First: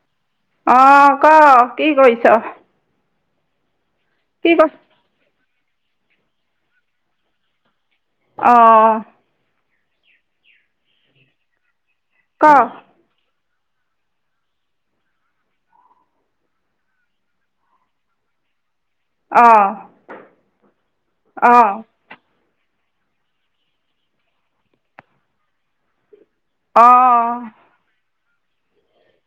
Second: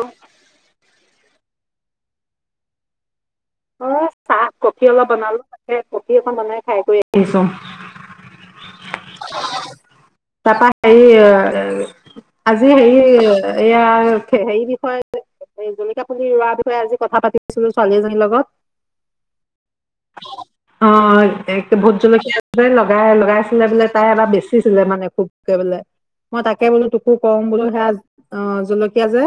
অহ অহ কঅ কি কৰিছ? অহ চাহ কি ক কফি অলপ বনালো। কফি অকন বনাই খাই কৰি আহিছো অহ তাপা হেৰি ক আজি হেৰি এয়া হেৰি বিষয়ে জলকীয়া পুলি ৰোৱা বিষয়ে আজি কথা পাতিছিলো ছোৱালী এজনীৰ লগত অঁ অহ এক অঁ ভোট জলকীয়া মই লগাই লগাইছিলে বোলে তাই এবাৰ বেচি চোলে, মানে খুবকে বোলে মই তাকে বোলো তোকো অঁ কম বোলো সেয়া অহহ জলকীয়া যে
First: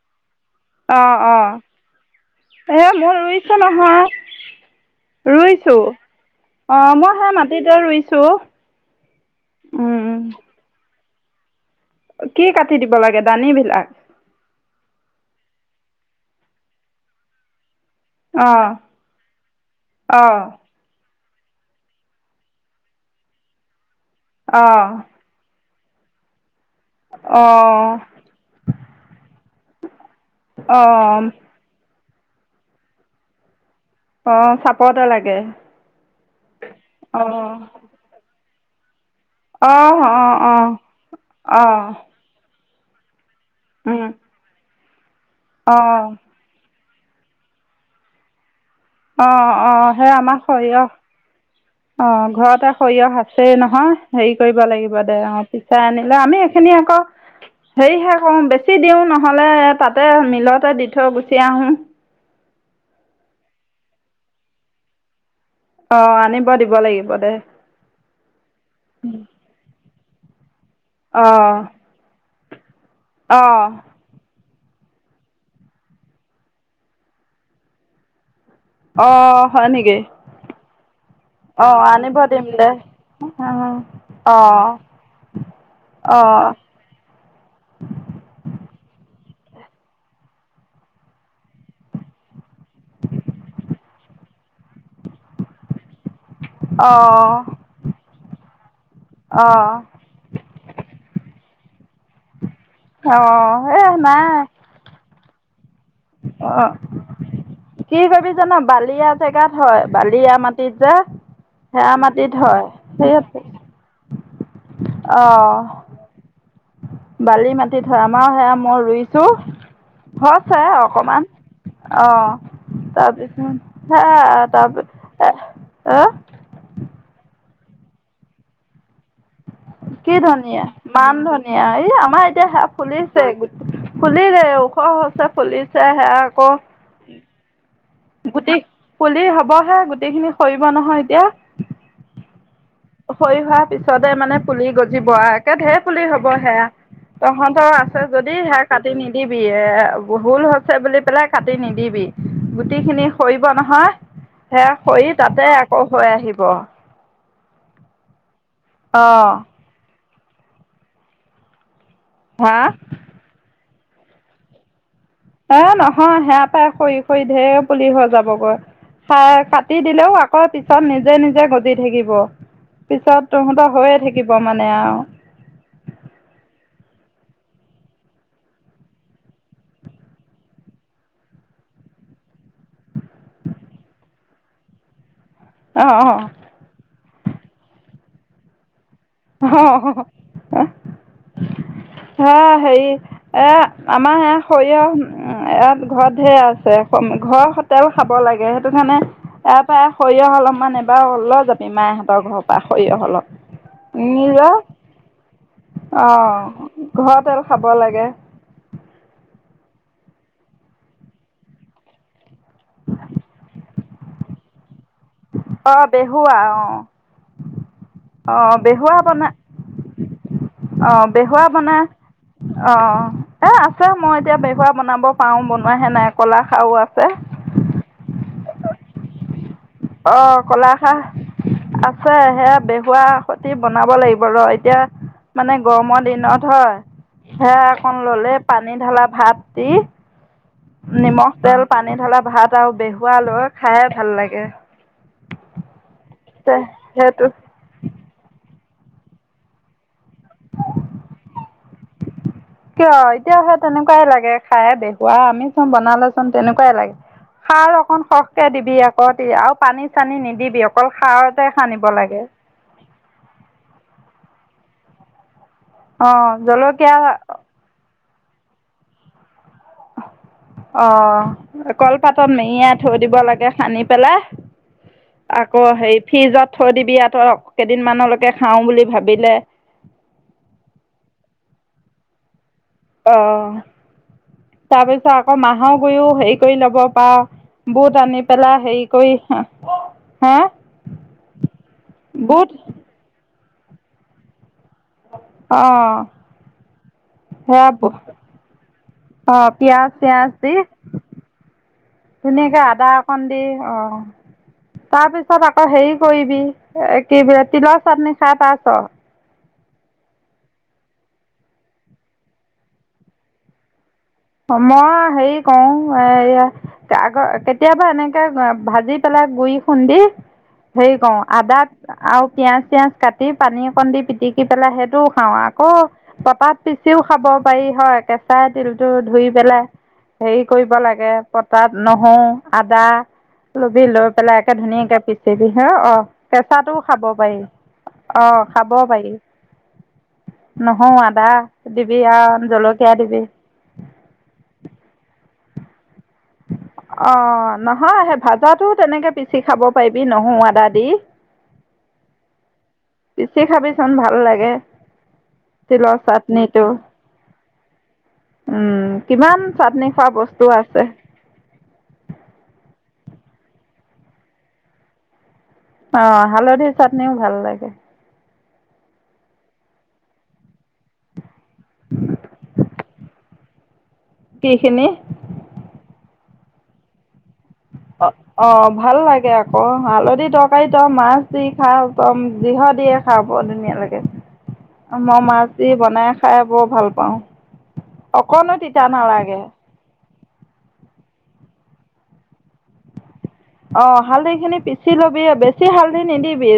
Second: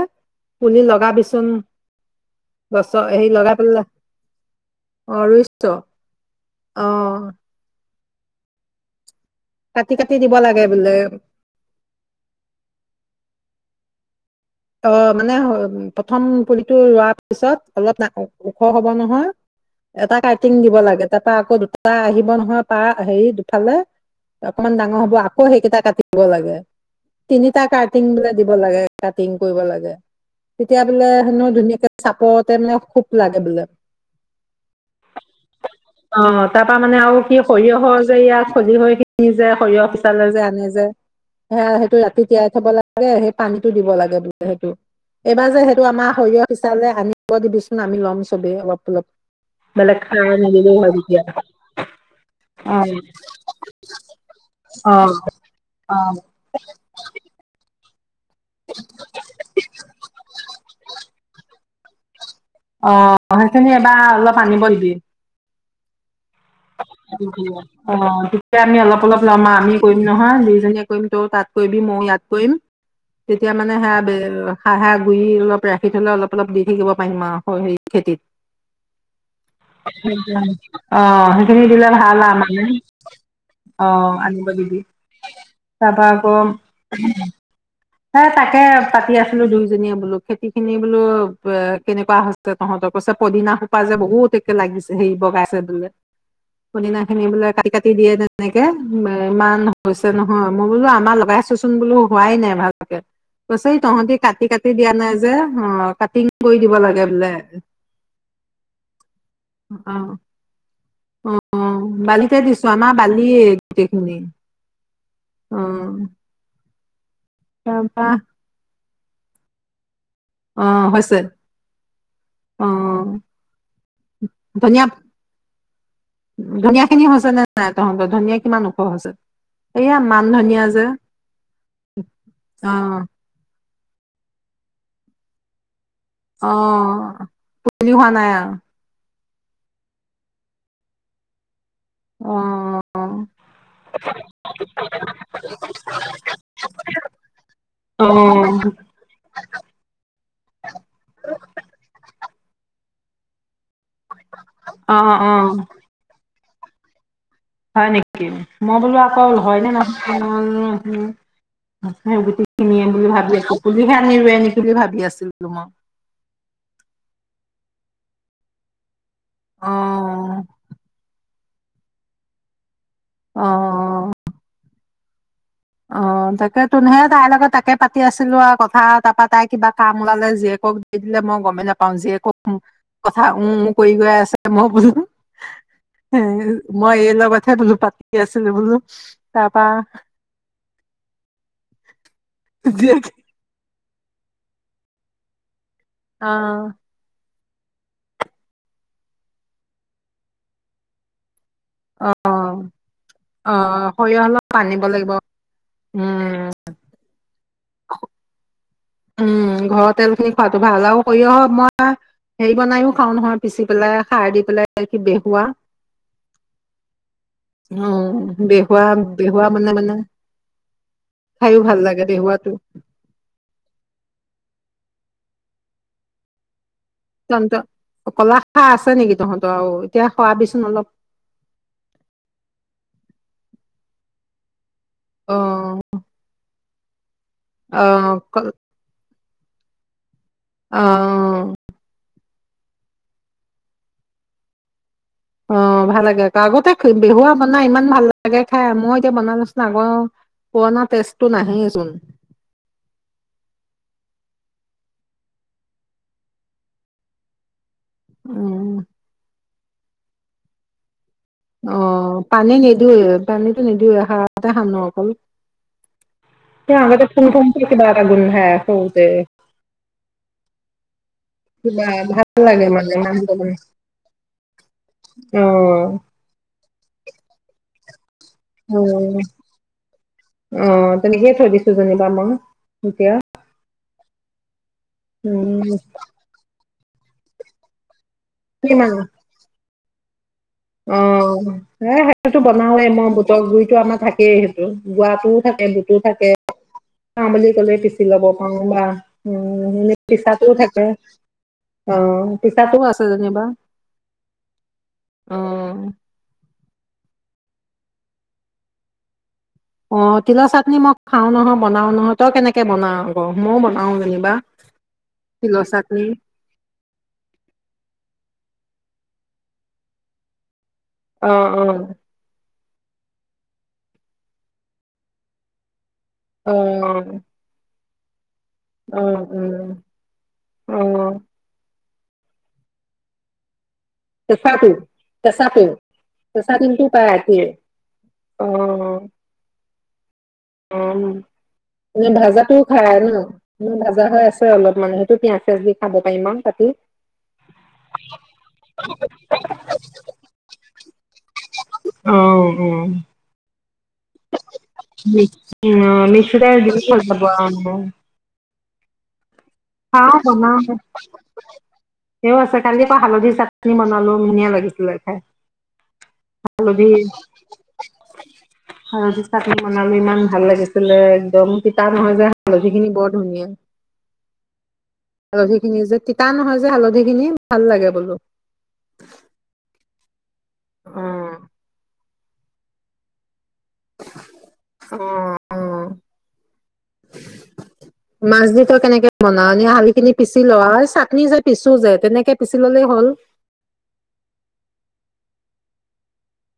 পুলি অহ লগাবিচোন অহ এহ গছৰ মই হেৰি লগাই ৰুইছো পেলাই অ নহয়। ৰুইছ ৰুইছো অ অহ মই সেই মাটিতে ৰুইছো কাটি কাটি দিব লাগে বোলে কি কাটি দিব লাগে ডালি বিলাক? অহ মানে প্ৰথম পুলিটো ৰোৱাৰ পিছত অলপ ওখ অঁ হব নহয় এটা অঁ কাটিং দিব লাগে। তাপা আকৌ দুফালা আহিব নহয় পাৰ হেৰি দুফালে অকণমান অঁ ডাঙৰ হ'ব আকৌ সেইকেইটা কাটি দিব লাগে তিনিটা অঁ কাৰ্টিং বোলে দিব লাগে তাত কৰিব লাগে তেতিয়া বোলে অঁ হেনো ধুনীয়াকে চাপৰতে মানে খুব লাগে বোলে। অঁ চাপৰতে লাগে অহ তাৰ পা মানে আৰু কি অঁ সৰিয়হৰ যে ইয়াত সজি হয় কি নিজে সৰিয়হ অঁ পিচালে অঁ যে আনে অঁ যে সেয়া অঁ সেইটো ৰাতি তিয়াই থ'ব লাগে লাগে পানীতো দিব লাগে। হেটো এইবাৰ যে সেইটো অঁ আমাৰ শৰীৰৰ সিচা যে আম কোৱা দিবিচোন আমি ল'ম চবে অল অ অ সেই আমাৰ হয় তেতিয়া সৰিয়হ অ ঘৰতে সৰিয়হ আছেই নহয় হেৰি কৰিব লাগিব দে অ পিচাই অ আনিলে আমি এইখিনি আকৌ সেই হাক বেছি দিও নহলে তাতে মিলতে দি থৈ গুচি আহো অ সেইখিন এবাৰ অলপ আনিব দিবি অ আনে অ তেতিয়া আমি অলপ অলপ লম আৰু আমি কৰিম নহয় দি নীয়া [unintelligible] কৈম তই তাতকৈবি অঁ মই ইয়াত কইন তেতিয়া মানে অঁ সে হাঁহা গুৰি অলপ ৰাখি থলে অলপ অলপ দি থাকিব পাৰিম আৰু হে খেতিত অঁ হয় নেকি অ অঁ দিলে আনিব ভাল আ দিম মানে দে অঁ অ আনিব অঁ দিবি তাৰপা আকৌ অঁ স তাকে পাতি আছিলো দুইজনীয়ে বোলো খেতি খিনি বোলো এ কেনেকুৱা হৈছে তহঁতৰ কৈছে পদিনা সোপা যে বহুত একে লাগিছে হেৰি বগাইছে বোলে পদিনা খিনি অঁ বোলে কাটি কাটি দিয়ে তেনেকে ইমান অঁ হৈছে নহয় মই বোলো আমাৰ লগাইো বো হোৱাই নাই াকে অঁ পছে এই তহঁতি নাই কাটি কাটি দিয়া নাই যে আহ কাটিং কৰি অঁ দিব লাগে বোলে কি কৰিবি জান বালিয়া জেগাত হয় আহ বালিয়া মাটিত যে আহ সেয়া মাটিত বালিতে হয় দিছো আমাৰ সেই বালিয় গোটেইখিনি অঁ আহ বালি মাতি হয় আমাৰ সেয়া মই ৰুই ছ হৈছে অ হৈছে অকমান অ অ তাৰপিছত হে তাৰ ধনিয়া আহ ধনিয়া খিনি হৈছে নে নাই তহঁতৰ ধনিয়া কিমান ওখ হৈছে এয়া কি মান ধনিয়া যে মান ধনিয়া এই আমাৰ এতিয়া সে অ ফুলিছে গোটেই ফুলিলে ওখ হৈছে ফুলিছে চেহে আকৌ অ বুলি হোৱা নাই আৰু গোটি পুলি হ'ব হ'বহে গোটেই খিনি সৰিব নহয় এতিয়া অ সৰি হোৱাৰ পিছতে মানে পুলি গজিব একে ঢেৰ পুলি হব সেয়া তহঁতৰ আছে অ যদি সেয়া কাটি নিদিবি এ ভুল হৈছে বুলি পেলাই কাটি নিদিবি গুটি খিনি সৰিব নহয় সে অ সৰি অ তাতে আকৌ হৈ আহিব গ হয় নেকি মই বোলো আকৌ অ', হয়নে নহয় উম হ সেই গুটি হা কিনি আনে বুলি ভাবি আছো পুলিহে আনি ৰুৱে নেকি বুলি ভাবি আছো এ নহয় সেয়া পাই খৰি খৰি ঢেৰ পুলি হৈ যাবগৈ সেই অ কাটি দিলেও আকৌ পিছত নিজে নিজে গজে দি থাকিব পিছত অ তহঁত হৈয়ে থাকিব মানে মানে আৰু অ তাকে তোহে তাইৰ লগত তাকে পাতি আছিলো আৰু কথা তাৰপা তাই কিবা কাম ওলালে জীয়েকক দি দিলে মই গমেই নাপাওঁ জীয়েক কথা উ কৰি গৈ আছে মই বোলো অ', অ', মই এই লগ তাকে ধুনুক বোলো পাতি আছিলো বোলো হ তাৰপা হ শহ [unintelligible] অ হেৰি এ আমাৰ এ সৰিয়হ ইয়াত ঘৰত অ ঢেৰ আছে ঘৰ তেল খাব লাগে সেইটো কাৰণে তাৰ পৰা সৰিয়হ অলপমান এবাৰ অল মাহহঁতৰ অ ঘৰৰ পৰা সৰিয়হ অলপ অ সৰিয়হ নিজৰ অলপ আনিব লাগিব অঁ উম ঘৰৰ তেল খাব লাগে অ উম ঘৰৰ তেল খিনি খোৱাাতটো ভাল আৰু সৰিয়হ মই হেৰি বনাইও খাওঁ নহয় পিচি পেলাই সাৰ দি পেলাই কি বেহুৱা অ বেহুৱা অ অ আহ বেহুৱা বনাই বেহুৱা মানে মানে আহ বেহুৱা খাইও ভাল বনাাই লাগে বেহুৱাটো আহ এ আ ছাৰ মই এতিয়া বেহুৱৰা বনাব পাৰোঁ বনোৱাহে নাই ক'লা খাৰা তন্ত কলা হা আছা নেকি তহন [unintelligible] অ কলাখাহ আছে সেয়া বেহুৱা খতি বন বনাব লাগিব ৰ এতিয়া অ মানে গৰমৰ দিনত হয় সে অ অকন ললে পানী ঢালা ভাত উ অ নিমখ তেল পানী ঢালা ভাত বেহুৱা লৈ খাই ভাল লাগে অ ভাল লাগে আকৌ তে আগতে সেইটো বিহুৱা মাননা ইমান ভাল লাগে ঠ মই এতিয়া বনালোচোন আগৰ পুৰণা টেষ্টটো নাহেইচোন কিয় এতিয়া সে তেনেকুৱাই লাগে খায়ে দেখুৱা আমি চোন বনালে চোন তেনেকুৱাই লাগে খাৰ খন সৰখকে উম দিবি আকতে আৰু পানী চানী নিদিবি অকল সাৰৰ অ পানী নিদওৱে পানীতো নিদিওঁৱেই কতে সানো আকল অঁ আগতে জলকীয়া ক ব [unintelligible] লাগুণ হে সতে অ কিবা ভাল কলপাতত লাগে মেৰিয়াই মানে থৈ দিব মাহটো লাগে মানে। সানি পেলাই অ আকৌ হেৰি ফ্ৰিজত থৈ দিবি আৰুঁ কেইদিনমানলৈকে খাওঁ উ বুলি ভাবিলে অ তেনেকে থৈ দিছো কী ব আমা [unintelligible] আহ তাৰ পিছত আকৌ উম মাহৰ গুৰিও হেৰি কৰি ল'ব পা বুট আনি [unintelligible] পেলা হেৰি কিমান কৰি হা অ সেইটোতো বুট বনালে মই গুৰিতো আমাৰ থাকেই সেইটো গোৱাটোও থাকে বুতো অ' থাকে বুলি সেয়া কলে পিচি লব পাৰো বা উ অ' পিয়াজ এনে চিয়াজ পিছাতটো দি থাকে আহ ধুনীয়াকে পিছাটো আদা আছে অকণ যেনিবা তাত আকৌ অ হেৰি কৰিবি বিতি লছ আপ নিশাত আছে [unintelligible] অ তিলা চাটনি মই খাও নহ বনাও নহয় তই কেনেকে বনাও আ ময়ও বনাও যেনিবা মই হেৰি তিলৰ কৰো চাটনি এ আগৰ কেতিয়াবা এনেকে ভাজি পেলাই গুৰি খুন্দি সেই কওঁ অ আদা অ আ পিয়াজ পিঁয়াজ কাটি পানী অকণ দি পিটিকি পেলাই সেইটোও খাওঁ আকৌ পটাত অ পিচিও খাব পাৰি হয়। কেঁচা। টো অ ধুই পেলাই উম হেৰি কৰিব অ লাগে পতাত। নহৰু আদা। লৈ পেলাই একে কেঁচাটো ধুনীয়াকে পিচিবি কেঁচাটো হা অ কেঁচা কেঁচাটোও তিলটো পাই খাব পাৰি এতিয়ে অ খাব পাৰি। অ নহয় আদা দিবি আৰু জলকীয়া দিবি। ম ভাজা হৈ আছে অলপ মানে সেইটো পিঁয়াজ চিয়াজ দি খাব পাৰিম অ। অ নহয় ভাজাটো তেনেকে পিচি খাব পাৰিবি নহৰু আদা দি পিচি খাবি। উ তিলৰ মিক্স ভেজ চাটনিটো। যাব। ব। উম কিমান। চাটনি খোৱা বস্তু আছে। তেওঁ দে আছে খালি। তা হালধি চাটনি বনালো ধুনীয়া লাগিছিলে খাই। অ হালধিৰ হালধি চাটনিও ভাল লাগে। হালধি চাটনি বনালো ইমান ভাল লাগিছিলে। একদম কিতাপ নহয় যে হালধি খিনি বৰ ধুনীয়া। কি খিনি। হালধি খিনি যে তিতা নহয় যে হালধি খিনি। ভাল লাগে অ বোলো অ ভাল লাগে আকৌ আলহ। ডিদব পইতা অ মাছ দি খাও। দম যিহ দিয়ে খাম। বৰ ধুনীয়া লাগে অ মই মাছ অ দি বনাই খাই বৰ ভাল পাওঁ মাছ অকণো দি তই তিতা কেনেকে নালাগে। বনাও এনে হালধি খিনি পিচি লোৱা চাটনি যে পিছো যে তেনেকে পিছি ল'লেই হ'ল। অ হালধি খিনি পিচি লবি বেছি হালধি নিদিবি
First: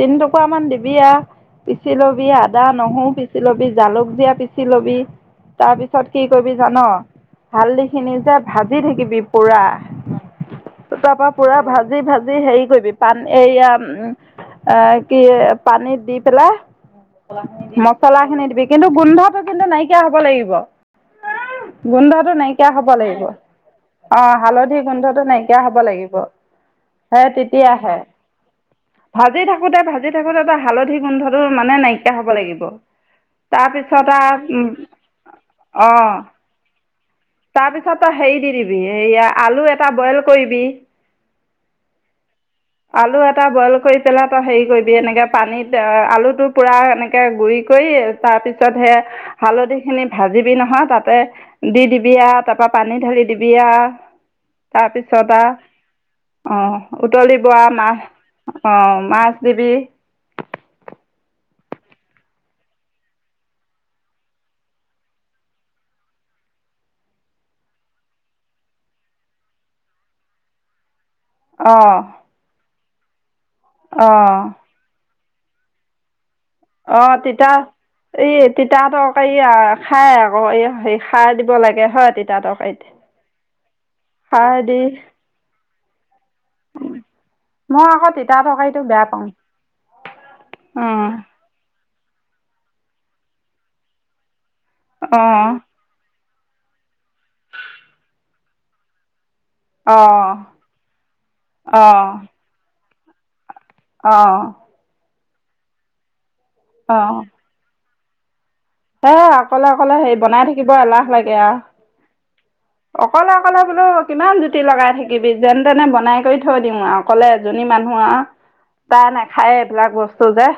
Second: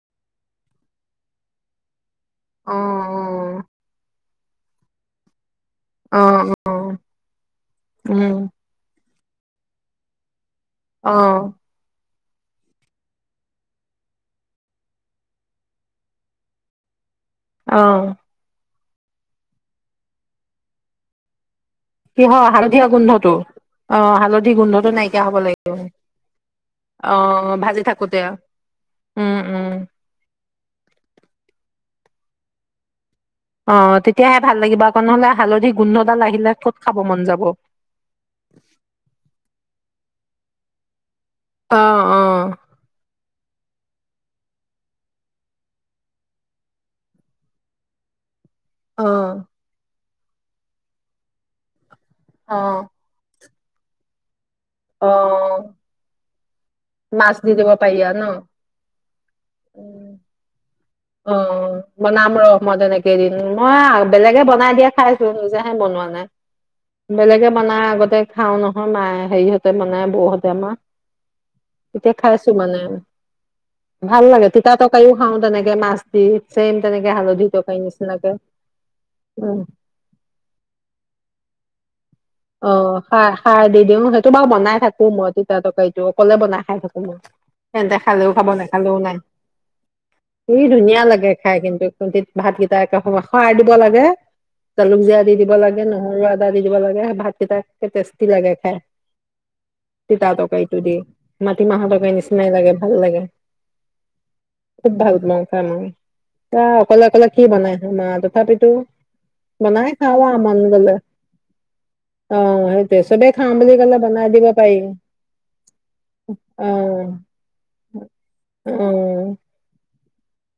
তিন টুকামান দিবি আৰু পিচি লবি। আদা অ নহৰু পিচি লবি জালুক জীয়া পিচি লবি। তাৰপিছত অ কি অ কৰিবি অ জান হালধি খিনি উম যে ভাজি থাকিবি। কুৰা। তাৰ অ পৰা পুৰা ভাজি ভাজি। হেৰি কৰিবি পানী এইয়া উ কি পানীত দি পেলাই। অ মছলা খিনি দিবি। কিন্তু গোন্ধটো কিন্তু নাইকিয়া হব লাগিব। গোন্ধটো কিহৰ নাইকিয়া হালধীয়া হব লাগিব গোন্ধটো অ হালধি গোন্ধটো নাইকিয়া। হ'ব লাগিব অ সে ভাজি তেতিয়াহে থাকোতে উম ভাজি উম থাকোতে ভাজি থাকোতে ত হালধি গোন্ধটো মানে। নাইকিয়া হব লাগিব অ তাৰপিছত তেতিয়াহে ভাল আৰু লাগিব আকৌ নহলে হালধি উ অ গোন্ধডাল আহিলে ক'ত খাব মন যাব তাৰপিছত হেৰি দি দিবি আলু এটা বইল [unintelligible] অ অ আলু এটা বইল কৰি পেলাই তই হেৰি কৰিবি এনেকে পানীত আলুটো পুৰা এনেকে গুৰি কৰি তাৰপিছত পিছত সে অ'। হালধি খিনি ভাজিবি নহয় তাতে দি দিবি দিবি আ তাৰ পৰা অ', পানী ঢালি দিব দিয়া ছটা অ', অঁ মাছ উতলিব দি আও দিব মাছ পাৰিয়া ন? অ মাছ দিবি অ বনাম ৰস মই তেনেকেই দিন মই বেলেগে বনাই দিয়া খাইছো নিজে হে বনোৱা নাই বেলেগে বনাই আগতে খাও নহয় মায়ে হেৰিহতে বনাই বৌহতে আমাৰ অঁ এতিয়া খাই আছো মানে ভাল অঁ লাগে তিতা তৰকাৰিও খাওঁ তেনেক কে মাছ তিপ অ তিতা এই তিতা তৰকাৰি আ উম, খাই আকৌ এই হে খাৰ দিব লাগে হয় তিতা অ তৰকাৰীত সাৰ সাৰ দি দিও সেইটো বাৰু খাৰ বনাই দি থাকো মই তিতা তৰকাৰটো অকলে বনাই খাই থাকো মই মই সেতে আকৌ খালেও তিতা খাব তৰকাৰীটো নেখালেও বেয়া নাই পাওঁ কি ধুনীয়া অঁ লাগে খাই কিন্তু। কোনতিত ভাতকেইটা একে সৱা সৰাই দিব লাগে জালুক জিয়া দি দিব লাগে নহৰু, আদা দি দিব লাগে ভা- ভাত কিতা কি টেষ্টি লাগে খাই। তিতা অঁ তৰকাৰীটো দি মাটিমাহৰ তৰকাৰী নিচিননাাই লাগে। ভাল লাগে অহ লং চাই মাৰো এ অকলে অকলে কি বনাই এমাটোক হে অকলে অকলে হেৰি আৰু বনাই মন থাকিব গলে এলাহ লাগে আও। অ সেইটোৱে চবেই অকলে খাওঁ অকলে বুলি বোলো কলে বনাই কিমান দিব জুতি পাৰি লগাই থাকিবি যেন তেনে বনাই কৰি থৈ অ দিম আৰু অকলে এজনী মানুহ আ অ তাই নাখায়ে এইবিলাক। বস্তু যে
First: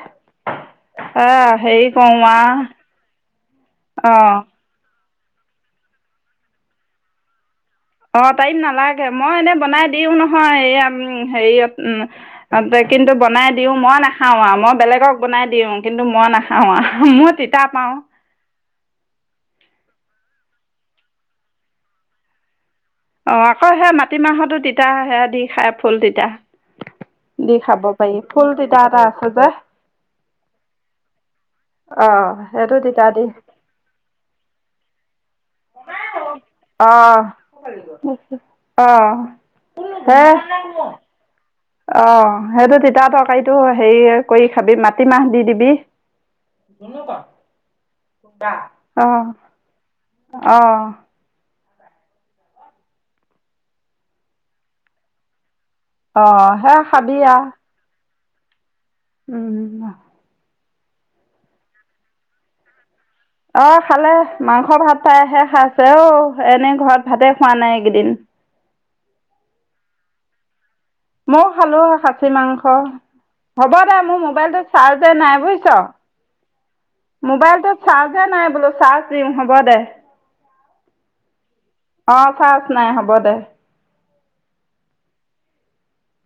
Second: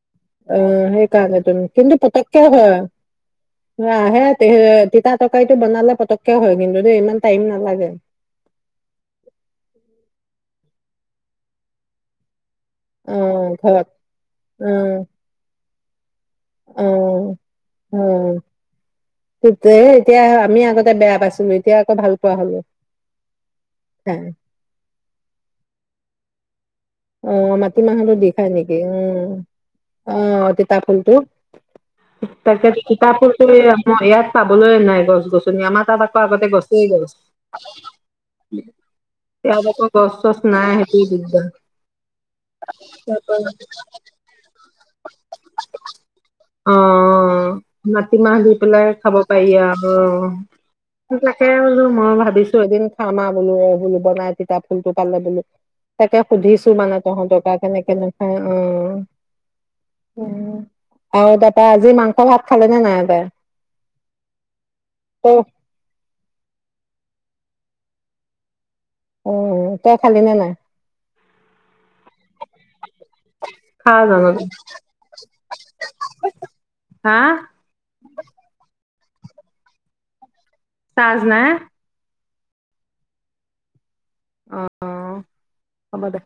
অ এ সেইকাৰণে তুমি হেৰি কিন্তু কৰোঁ পতককে আৰু হয় অ হে অঁ তে তেতা তৰকাৰীটো বনালে পতককে হয় কিন্তু দেই ইমান টাইম নালা অ টাইম নালাগে মই এনে বনাই দিও নহ য় এইয়াম হেৰিয়ত উ অ কিন্তু অ বনাই দিওঁ ঘৰত মই নাখাওঁ আও মই উম, বেলেগক বনাই দিওঁ কিন্তু মই নাখাওঁ উম, মই তিতা পাও তে এতিয়া আমি আগতে বেয়া পাইছিলো এতিয়া আকৌ ভাল পোৱা হলো অ আকৌ সে খাই। মাটিমাহতো তিতা সেৱা দি খাই ফুল তিতা অ দি খাব মাটিমাহতো পাৰি দি ফুল খাই নেকি তিতা এটা আছে উম যে অহ তিতা ফুলটো অঁ তাকে সেইটো তিতা দি কিতাপত মই ইয়াত চাবলৈ নাই গছ উম আমাৰ তাত আকৌ আগতে গছেই গছ অঁ অঁ ইয়াত আকৌ গছ চছ নাই সেইটোয়ে দিগদাৰ অ সেইটো তিতা তৰকাৰীটো হেৰি কৰি খাবি মাটিমাহ দি দিবি অ', মাটিমাহ দি পেলাই অ খাব পাৰি আৰু অ তাকে বোলো মই ভাবিছো এদিন খামা বোলো বোলো বনাই তিতা ফুল টো পালে বোলো তাকে অঁ সুধিছো সেয়া কিমানপা খাবি হ'ব আৰু [unintelligible] কেনেকেনো অ অ উম অ তাপা আজি মাংস ভাত খালে নে নাই তাই? অ খালে মাংস ভাত তই পাইহে খাইছে অঔ এনেই ঘৰত ভাতে খোৱা নাই এইকেইদিন অ তই খালি নে নাই মই খালো খাচী মাংস হ'ব দে খাওঁ মোৰ জানো, মোবাইলটো চাজে নাই বুইচ হা মোবাইলটো চাজে নাই বোলো দিম হ'ব দে চাজ নাই অ চাজ নাই হ'ব দে অ অ হব দে